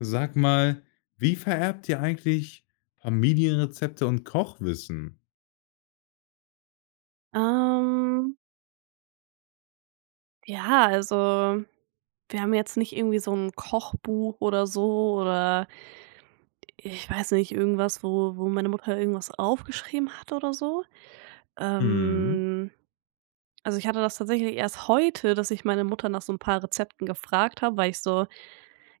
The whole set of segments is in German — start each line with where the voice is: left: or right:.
left: Sag mal, wie vererbt ihr eigentlich, Familienrezepte und Kochwissen?
right: Ähm ja, also wir haben jetzt nicht irgendwie so 'n Kochbuch oder so oder, i ich weiß nicht, irgendwas, wo wo meine Mutter irgendwas aufgeschrieben hat oder so.
left: Mhm.
right: Ähm, also, ich hatte das tatsächlich erst heute, dass ich meine Mutter nach so 'n paar Rezepten gefragt habe, weil ich so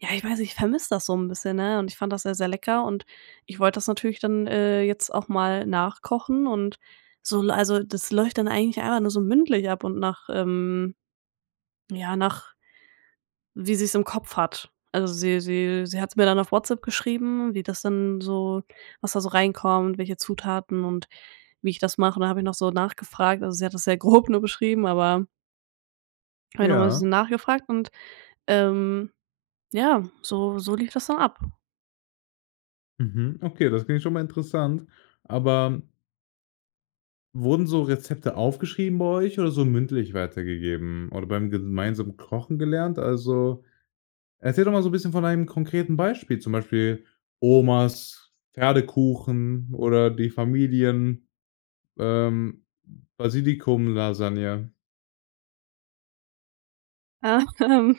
right: ja, ich weiß nicht, ich vermisse das so 'n bisschen, ne, und ich fand das sehr sehr lecker und ich wollte das natürlich dann, äh, jetzt auch mal nachkochen und so also, das läuft dann eigentlich einfach nur so mündlich ab und nach ähm, ja, nach wie sie's im Kopf hat. Also, sie sie sie hat's mir dann auf WhatsApp geschrieben, wie das dann so was da so reinkommt, welche Zutaten und wie ich das mache. Und da habe ich noch so nachgefragt also sie hat das sehr grob nur beschrieben, aber dann habe ich noch mal 'n
left: Ja.
right: bisschen nachgefragt und, ähm, ja so so lief das dann ab.
left: Mhm, okay, das klingt schon mal interessant. Aber wurden so Rezepte aufgeschrieben bei euch oder so mündlich weitergegeben oder beim gemeinsamen Kochen gelernt? Also, erzähl doch mal so 'n bisschen von einem konkreten Beispiel, zum Beispiel: „Omas Pferdekuchen“ oder „die Familien ähm, Basilikumlasagne.“
right: Hm.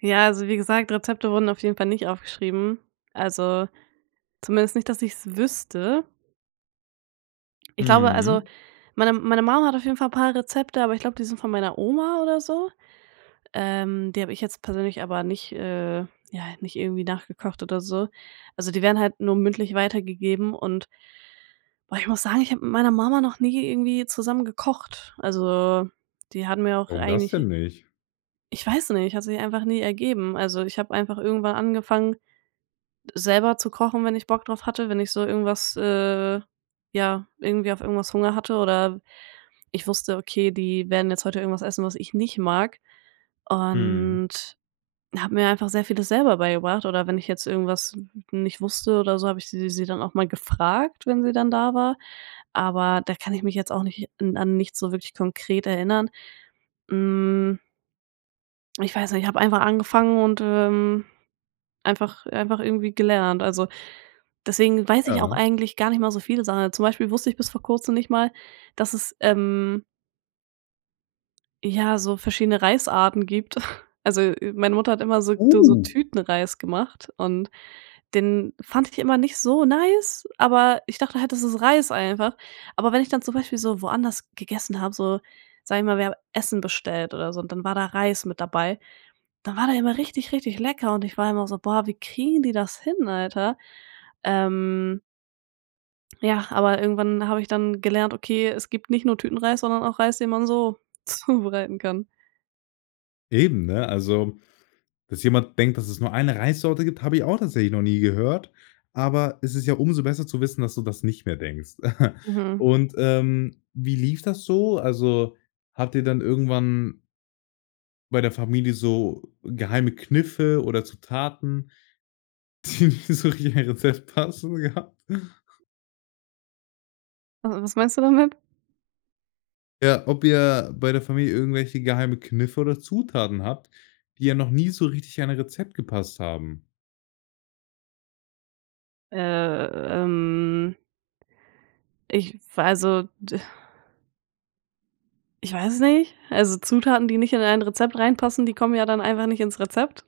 right: Ja, also wie gesagt, Rezepte wurden auf jeden Fall nicht aufgeschrieben, also zumindest nicht, dass ich es wüsste. Ich glaube, also
left: Mhm.
right: meine meine Mum hat auf jeden Fall paar Rezepte, aber ich glaube, die sind von meiner Oma oder so. Ähm, die habe ich jetzt persönlich aber nicht äh, ja, nicht irgendwie nachgekocht oder so. Also, die werden halt nur mündlich weitergegeben und boah, ich muss sagen, ich habe mit meiner Mama noch nie irgendwie zusammen gekocht. Also, die hatte mir auch
left: Warum das
right: eigentlich
left: denn nicht?
right: ich weiß nicht, hat sich einfach nie ergeben. Also, ich habe einfach irgendwann angefangen, selber zu kochen, wenn ich Bock drauf hatte, wenn ich so irgendwas äh, ja, irgendwie auf irgendwas Hunger hatte oder ich wusste, okay, die werden jetzt heute irgendwas essen, was ich nicht mag
left: Mhm.
right: und habe mir einfach sehr vieles selber beigebracht oder wenn ich jetzt irgendwas nicht wusste oder so, habe ich sie sie dann auch mal gefragt, wenn sie dann da war, aber da kann ich mich jetzt auch nicht an an nichts so wirklich konkret erinnern, hm. Ich weiß nicht, ich habe einfach angefangen und, ähm, einfach einfach irgendwie gelernt. Also, deswegen weiß ich auch
left: Ja.
right: eigentlich gar nicht mal so viele Sachen, sondern zum Beispiel wusste ich bis vor kurzem nicht mal, dass es, ähm ja, so verschiedene Reisarten gibt. Also, meine Mutter hat immer so so
left: Uh.
right: Tütenreis gemacht und den fand ich immer nicht so nice, aber ich dachte halt, das ist Reis einfach. Aber wenn ich dann zum Beispiel so woanders gegessen habe, so, sage ich mal, wir haben Essen bestellt oder so und dann war da Reis mit dabei, dann war der immer richtig, richtig lecker und ich war immer so: Boah, wie kriegen die das hin, Alter? Ähm. Ja, aber irgendwann habe ich dann gelernt: „Okay, es gibt nicht nur Tütenreis, sondern auch Reis, den man so zubereiten kann.“
left: Eben, ne? Also, dass jemand denkt, dass es nur 1 Reissorte gibt, habe ich auch tatsächlich noch nie gehört. Aber es ist ja umso besser zu wissen, dass du das nicht mehr denkst.
right: Mhm.
left: Und, ähm, wie lief das so? Also, hat dir dann irgendwann bei der Familie so geheime Kniffe oder Zutaten, die nicht so richtig in ein Rezept passen, gehabt?
right: Also, was meinst du damit?
left: Ja, ob ihr bei der Familie irgendwelche geheime Kniffe oder Zutaten habt, die ja noch nie so richtig ein Rezept gepasst haben?
right: Ähm. Ich v also, d Ich weiß es nicht, also, Zutaten, die nicht in ein Rezept reinpassen, die kommen ja dann einfach nicht ins Rezept.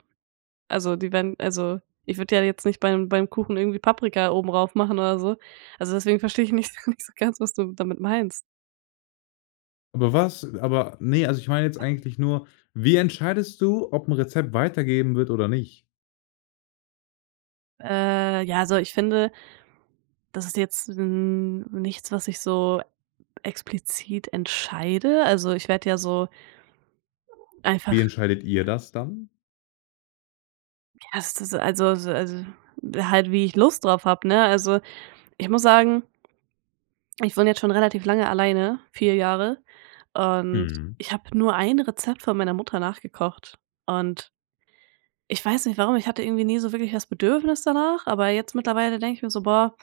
right: Also, die werden also, ich würde ja jetzt nicht beim beim Kuchen irgendwie Paprika oben rauf machen oder so. Also, deswegen verstehe ich nicht so nicht so ganz, was du damit meinst.
left: Aber was? Aber, ne, also, ich meine jetzt eigentlich nur, wie entscheidest du, ob 'n Rezept weitergeben wird oder nicht?
right: Äh, ja so, ich finde das ist jetzt n nichts, was ich so explizit entscheide. Also, ich werde ja so
left: Wie
right: einfach
left: entscheidet ihr das dann?
right: Ja, ist das, also, so s halt wie ich Lust drauf habe, ne? Also, ich muss sagen, ich wohne jetzt schon relativ lange alleine, 4 Jahre, und
left: Mhm.
right: ich habe nur 1 Rezept von meiner Mutter nachgekocht und ich weiß nicht warum, ich hatte irgendwie nie so wirklich das Bedürfnis danach, aber jetzt mittlerweile denke ich mir so: Boah,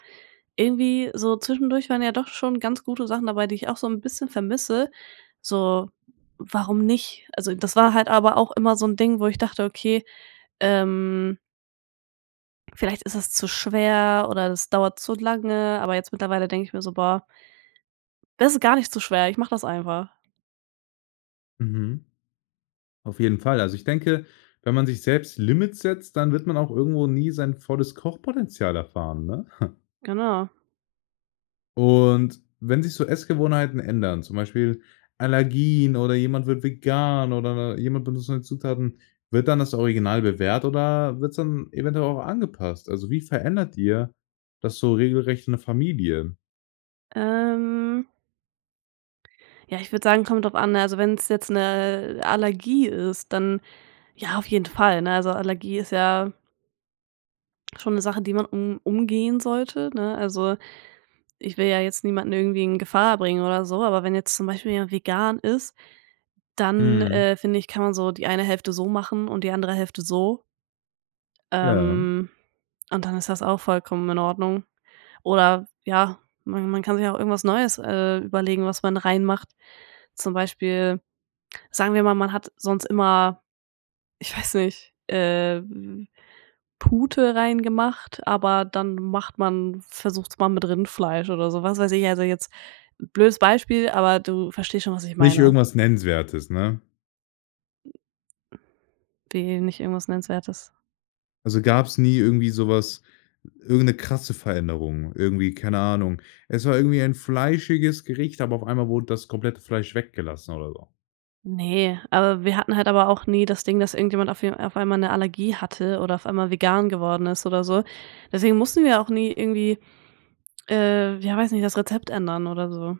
right: irgendwie so zwischendurch waren ja doch schon ganz gute Sachen dabei, die ich auch so 'n bisschen vermisse, so, warum nicht? Also, das war halt aber auch immer so 'n Ding, wo ich dachte, okay, ähm vielleicht ist es zu schwer oder es dauert zu lange, aber jetzt mittlerweile denke ich mir so: „Boah" „das ist gar nicht zu schwer, ich mache das einfach.“
left: Mhm. Auf jeden Fall. Also ich denke, wenn man sich selbst Limits setzt, dann wird man auch irgendwo nie sein volles Kochpotenzial erfahren, ne?
right: Genau.
left: Und, wenn sich so, Essgewohnheiten ändern, zum Beispiel: „Allergien“ oder jemand wird „vegan“ oder n n jemand benutzt neue Zutaten, wird dann das Original bewährt oder wird es dann eventuell auch angepasst? Also, wie verändert ihr das so regelrecht in der Familie?
right: Ähm Ja, ich würde sagen, kommt drauf an, ne, also, wenn's jetzt 'ne Allergie ist, dann ja, auf jeden Fall, ne? Also, Allergie ist ja schon 'ne Sache, die man um umgehen sollte, ne? Also, ich will ja jetzt niemanden irgendwie in Gefahr bringen oder so, aber wenn jetzt zum Beispiel jemand vegan ist, dann,
left: Mhm.
right: äh, finde ich, kann man so die eine Hälfte so machen und die andere Hälfte so.
left: Ja.
right: Ähm, und dann ist das auch vollkommen in Ordnung. Oder ja, man man kann sich auch irgendwas Neues, äh, überlegen, was man reinmacht. Zum Beispiel, sagen wir mal, man hat sonst immer, ich weiß nicht, äh, v v Pute reingemacht, aber dann macht man versucht's mal mit Rindfleisch oder so, was weiß ich. Also, jetzt blödes Beispiel, aber du verstehst schon, was ich
left: Nicht
right: meine.
left: irgendwas Nennenswertes, ne?
right: Wie, nicht irgendwas Nennenswertes?
left: Also, gab's nie irgendwie so was irgend 'ne krasse Veränderung irgendwie, keine Ahnung. Es war irgendwie ein fleischiges Gericht, aber auf einmal wurde das komplette Fleisch weggelassen oder so.
right: Ne, aber wir hatten halt aber auch nie das Ding, dass irgendjemand auf w auf einmal 'ne Allergie hatte oder auf einmal vegan geworden ist oder so. Deswegen mussten wir auch nie irgendwie, äh, ja weiß nicht, das Rezept ändern oder so.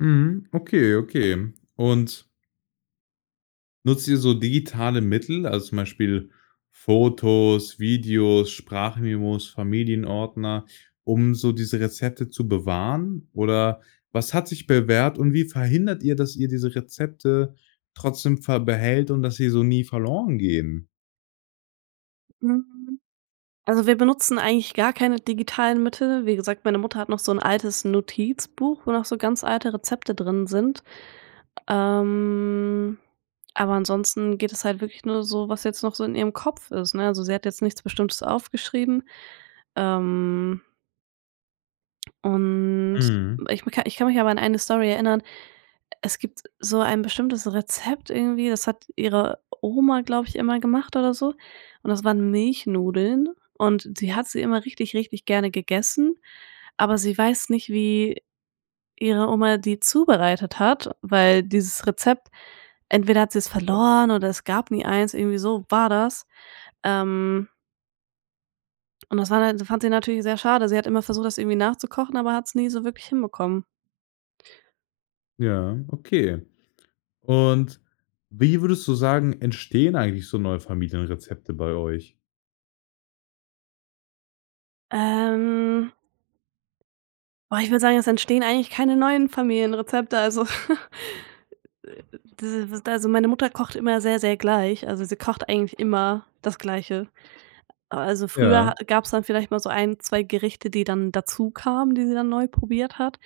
left: Mhm, okay, okay. Und nutzt ihr so digitale Mittel, also, zum Beispiel Fotos, Videos, Sprachmemos, Familienordner, um so diese Rezepte zu bewahren? Oder, was hat sich bewährt und wie verhindert ihr, dass ihr diese Rezepte trotzdem ver behält und dass sie so nie verloren gehen?
right: Hm. Also, wir benutzen eigentlich gar keine digitalen Mittel. Wie gesagt, meine Mutter hat noch so 'n altes Notizbuch, wo noch so ganz alte Rezepte drin sind. Ähm, aber ansonsten geht es halt wirklich nur so, was jetzt noch so in ihrem Kopf ist, ne? Also, sie hat jetzt nichts Bestimmtes aufgeschrieben. Ähm Und,
left: Mhm.
right: ich ich kann mich aber an eine Story erinnern. Es gibt so ein bestimmtes Rezept irgendwie, das hat ihre Oma, glaube ich, immer gemacht oder so und das waren Milchnudeln und die hat sie immer richtig, richtig gerne gegessen, aber sie weiß nicht, wie ihre Oma die zubereitet hat, weil dieses Rezept entweder hat sie's verloren oder es gab nie eins, irgendwie so war das. Ähm. Und das war da fand sie natürlich sehr schade. Sie hat immer versucht, das irgendwie nachzukochen, aber hat's nie so wirklich hinbekommen.
left: Ja, okay. Und, wie würdest du sagen, entstehen eigentlich so neue Familienrezepte bei euch?
right: Ähm boah, ich würde sagen, es entstehen eigentlich keine neuen Familienrezepte, also, äh, diese w also, meine Mutter kocht immer sehr, sehr gleich, also sie kocht eigentlich immer das Gleiche. Aber also,
left: Ja.
right: früher gab's dann vielleicht mal so 1, 2 Gerichte, die dann dazukamen, die sie dann neu probiert hat,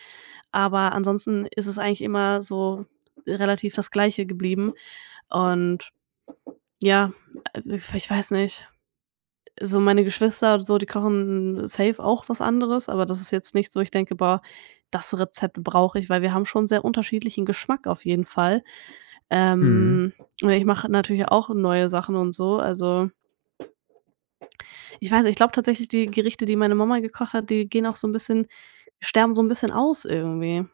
right: aber ansonsten ist es eigentlich immer so relativ das Gleiche geblieben. Und ja, ich w weiß nicht, so meine Geschwister, so, die kochen safe auch was anderes, aber das ist jetzt nichts, wo ich denke: „Boah, das Rezept brauche ich“, weil wir haben schon sehr unterschiedlichen Geschmack auf jeden Fall.
left: Mhm.
right: Ähm, oder ich mache natürlich auch neue Sachen und so, also, ich weiß nicht, ich glaube tatsächlich, die Gerichte, die meine Mama gekocht hat, die gehen auch so 'n bisschen sterben so 'n bisschen aus irgendwie.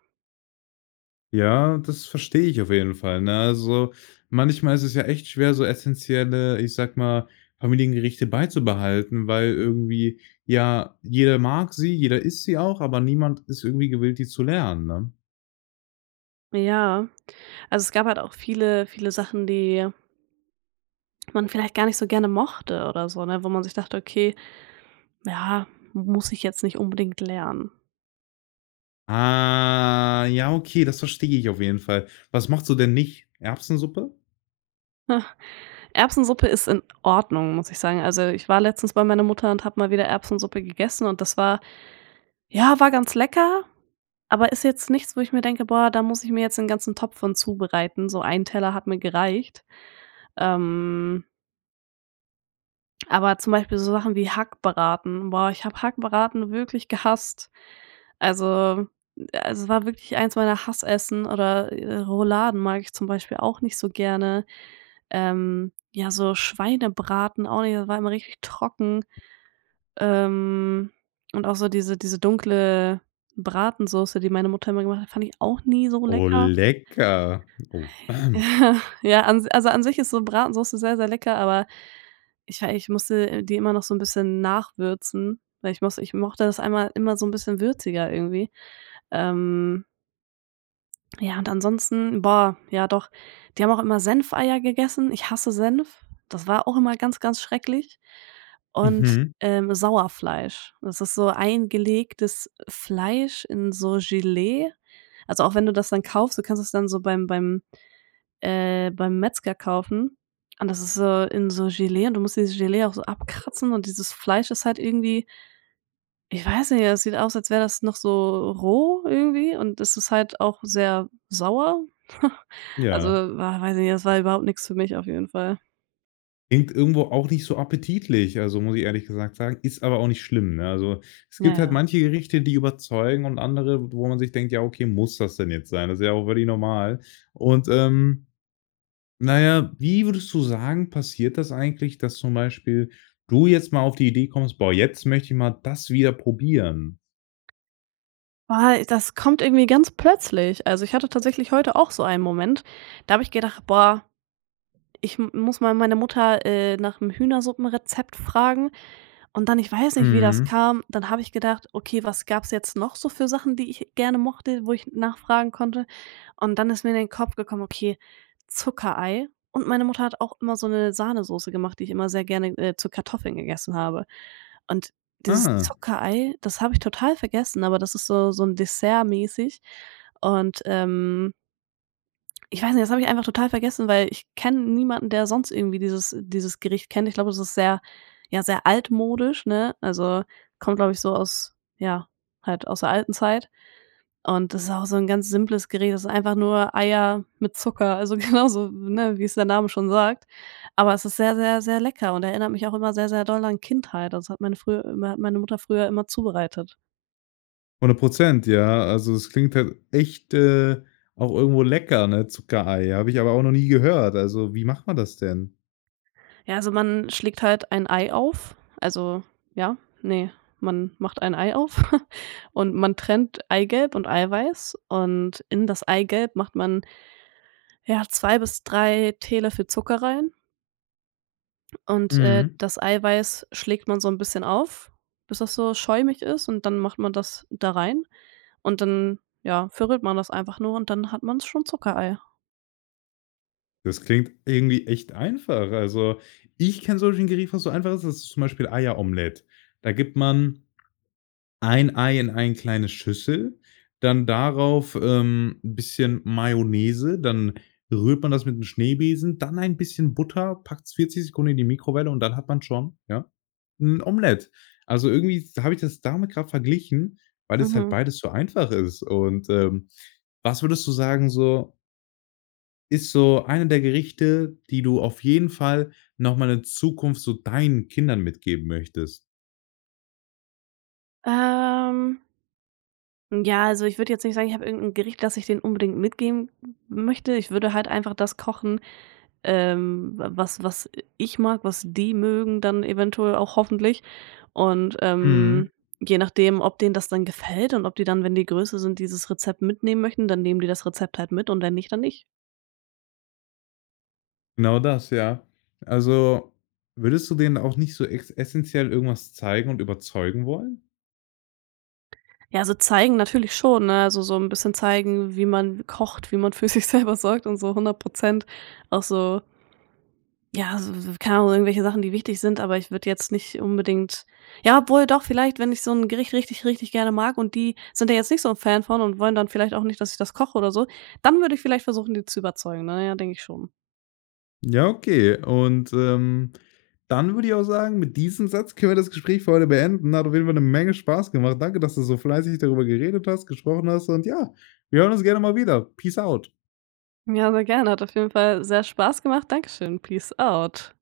left: Ja, das verstehe ich auf jeden Fall, ne? Also, manchmal ist es ja echt schwer, so essentielle, ich sage mal, Familiengerichte beizubehalten, weil irgendwie ja, jeder mag sie, jeder isst sie auch, aber niemand ist irgendwie gewillt, die zu lernen, ne?
right: Ja, also, es gab halt auch viele viele Sachen die man vielleicht gar nicht so gerne mochte oder so, ne? Wo man sich dachte: „Okay, ja, muss ich jetzt nicht unbedingt lernen.“
left: Ah, ja, okay, das verstehe ich auf jeden Fall. Was mochtest du denn nicht? Erbsensuppe?
right: Erbsensuppe ist in Ordnung, muss ich sagen. Also, ich war letztens bei meiner Mutter und habe mal wieder Erbsensuppe gegessen und das war ja, war ganz lecker, aber ist jetzt nichts, wo ich mir denke: „Boah, da muss ich mir jetzt den ganzen Topf von zubereiten.“ So 1 Teller hat mir gereicht. Ähm. Aber zum Beispiel so Sachen wie Hackbraten. Boah, ich habe Hackbraten wirklich gehasst. Also also, war wirklich eins meiner Hassessen oder, äh, Rouladen mag ich zum Beispiel auch nicht so gerne. Ähm, ja, so Schweinebraten auch nicht, da war immer richtig trocken. Ähm, und auch so diese diese dunkle Bratensoße, die meine Mutter immer gemacht hat, fand ich auch nie so
left: Oh
right: lecker.
left: lecker. Oh.
right: Ja, an also, an sich ist so Bratensoße sehr, sehr lecker, aber ich wei ich musste die immer noch so 'n bisschen nachwürzen, weil ich muss ich mochte das einmal immer so 'n bisschen würziger irgendwie. Ähm. Ja, und ansonsten boah, ja doch, die haben auch immer Senfeier gegessen. Ich hasse Senf. Das war auch immer ganz, ganz schrecklich. Und,
left: Mhm.
right: ähm, Sauerfleisch. Das ist so eingelegtes Fleisch in so Gelee. Also, auch wenn du das dann kaufst, du kannst es dann so beim beim äh, beim Metzger kaufen. Und das ist so in so Gelee und du musst dieses Gelee auch so abkratzen und dieses Fleisch ist halt irgendwie ich weiß nicht, es sieht aus, als wäre das noch so roh irgendwie und es ist halt auch sehr sauer. Also,
left: Ja.
right: war weiß ich nicht, das war überhaupt nix für mich auf jeden Fall.
left: Klingt irgendwo auch nicht so appetitlich, also, muss ich ehrlich gesagt sagen. Ist aber auch nicht schlimm, ne? Also, es
right: Ja,
left: gibt halt
right: ja.
left: manche Gerichte, die überzeugen und andere, wo man sich denkt: „Ja, okay, muss das denn jetzt sein?“ Das ist ja auch völlig normal. Und, ähm, na ja, wie würdest du sagen, passiert das eigentlich, dass zum Beispiel du jetzt mal auf die Idee kommst: „Boah, jetzt möchte ich mal das wieder probieren?“
right: Boah, das kommt irgendwie ganz plötzlich. Also, ich hatte tatsächlich heute auch so einen Moment, da habe ich gedacht: „Boah, ich m muss mal meine Mutter, äh, nach’m Hühnersuppenrezept fragen und dann ich weiß nicht, wie das
left: Mhm.
right: kam, dann habe ich gedacht: „Okay, was gab's jetzt noch so für Sachen, die ich gerne mochte, wo ich nachfragen konnte?“ Und dann ist mir in den Kopf gekommen: „Okay, Zuckerei.“ Und meine Mutter hat auch immer so 'ne Sahnesoße gemacht, die ich immer sehr gerne, äh, zu Kartoffeln gegessen habe. Und dieses
left: Ah.
right: Zuckerei, das habe ich total vergessen, aber das ist so so 'n dessertmäßig und, ähm ich weiß nicht, das habe ich einfach total vergessen, weil ich kenne niemanden, der sonst irgendwie dieses dieses Gericht kennt. Ich glaube, das ist sehr ja, sehr altmodisch, ne? Also, kommt, glaube ich, so aus ja, halt aus der alten Zeit. Und, das ist auch so 'n ganz simples Gericht. Das ist einfach nur Eier mit Zucker, also genauso, ne, wie's der Name schon sagt. Aber es ist sehr, sehr, sehr lecker und erinnert mich auch immer sehr, sehr doll an Kindheit. Also, es hat meine früher hat meine Mutter früher immer zubereitet.
left: 100 %. Ja, also, das klingt halt echt, äh, auch irgendwo lecker, ne, Zuckerei. Habe ich aber auch noch nie gehört. Also, wie macht man das denn?
right: Ja, also man schlägt halt ein Ei auf also, ja, ne, man macht ein Ei auf und man trennt Eigelb und Eiweiß und in das Eigelb macht man ja, 2 bis 3 Teelöffel Zucker rein und, äh,
left: Mhm.
right: das Eiweiß schlägt man so 'n bisschen auf, bis das so schäumig ist, und dann macht man das da rein und dann, ja, verrührt man das einfach nur und dann hat man's schon Zuckereier.
left: Das klingt irgendwie echt einfach. Also, ich kenne solche Gerichte, was so einfach ist, das ist zum Beispiel Eieromelett. Da gibt man 1 Ei in ein kleine Schüssel, dann darauf, ähm, 'n bisschen Mayonnaise, dann rührt man das mit 'n Schneebesen, dann ein bisschen Butter, packt's 40 Sekunden in die Mikrowelle und dann hat man schon, ja, 'n Omelett. Also, irgendwie s habe ich das damit grad verglichen, weil das halt
right: Mhm.
left: beides so einfach ist. Und, ähm, was würdest du sagen so ist so einer der Gerichte, die du auf jeden Fall noch mal in Zukunft so deinen Kindern mitgeben möchtest?
right: Ähm. Ja, also ich würde jetzt nicht sagen, ich habe irgend 'n Gericht, dass ich denen unbedingt mitgeben m möchte. Ich würde halt einfach das kochen, ähm, wa was was i ich mag, was die mögen dann eventuell auch hoffentlich und, ähm,
left: Mhm.
right: je nachdem, ob denen das dann gefällt und ob die dann, wenn die größer sind, dieses Rezept mitnehmen möchten, dann nehmen die das Rezept halt mit und wenn nicht, dann nicht.
left: Genau das, ja. Also, würdest du denen auch nicht so ex essenziell irgendwas zeigen und überzeugen wollen?
right: Ja, so zeigen natürlich schon, ne, also so 'n bisschen zeigen, wie man kocht, wie man für sich selber sorgt und so 100 % auch so ja, so w w keine Ahnung, irgendwelche Sachen, die wichtig sind. Aber ich würde jetzt nicht unbedingt ja obwohl, doch vielleicht! Wenn ich so 'n Gericht richtig, richtig gerne mag und die sind da jetzt nicht so Fan von und wollen dann vielleicht auch nicht, dass ich das koche oder so, dann würde ich vielleicht versuchen, die zu überzeugen. Na ja, denke ich schon.
left: Ja, okay. Und, ähm, dann würde ich auch sagen, mit diesem Satz können wir das Gespräch für heute beenden. Hat auf jeden Fall 'ne Menge Spaß gemacht. Danke, dass du so fleißig darüber geredet hast, gesprochen hast und ja, wir hören uns gerne mal wieder. Peace out.
right: Ja, sehr gerne. Hat auf jeden Fall sehr Spaß gemacht. Dankeschön. Peace out.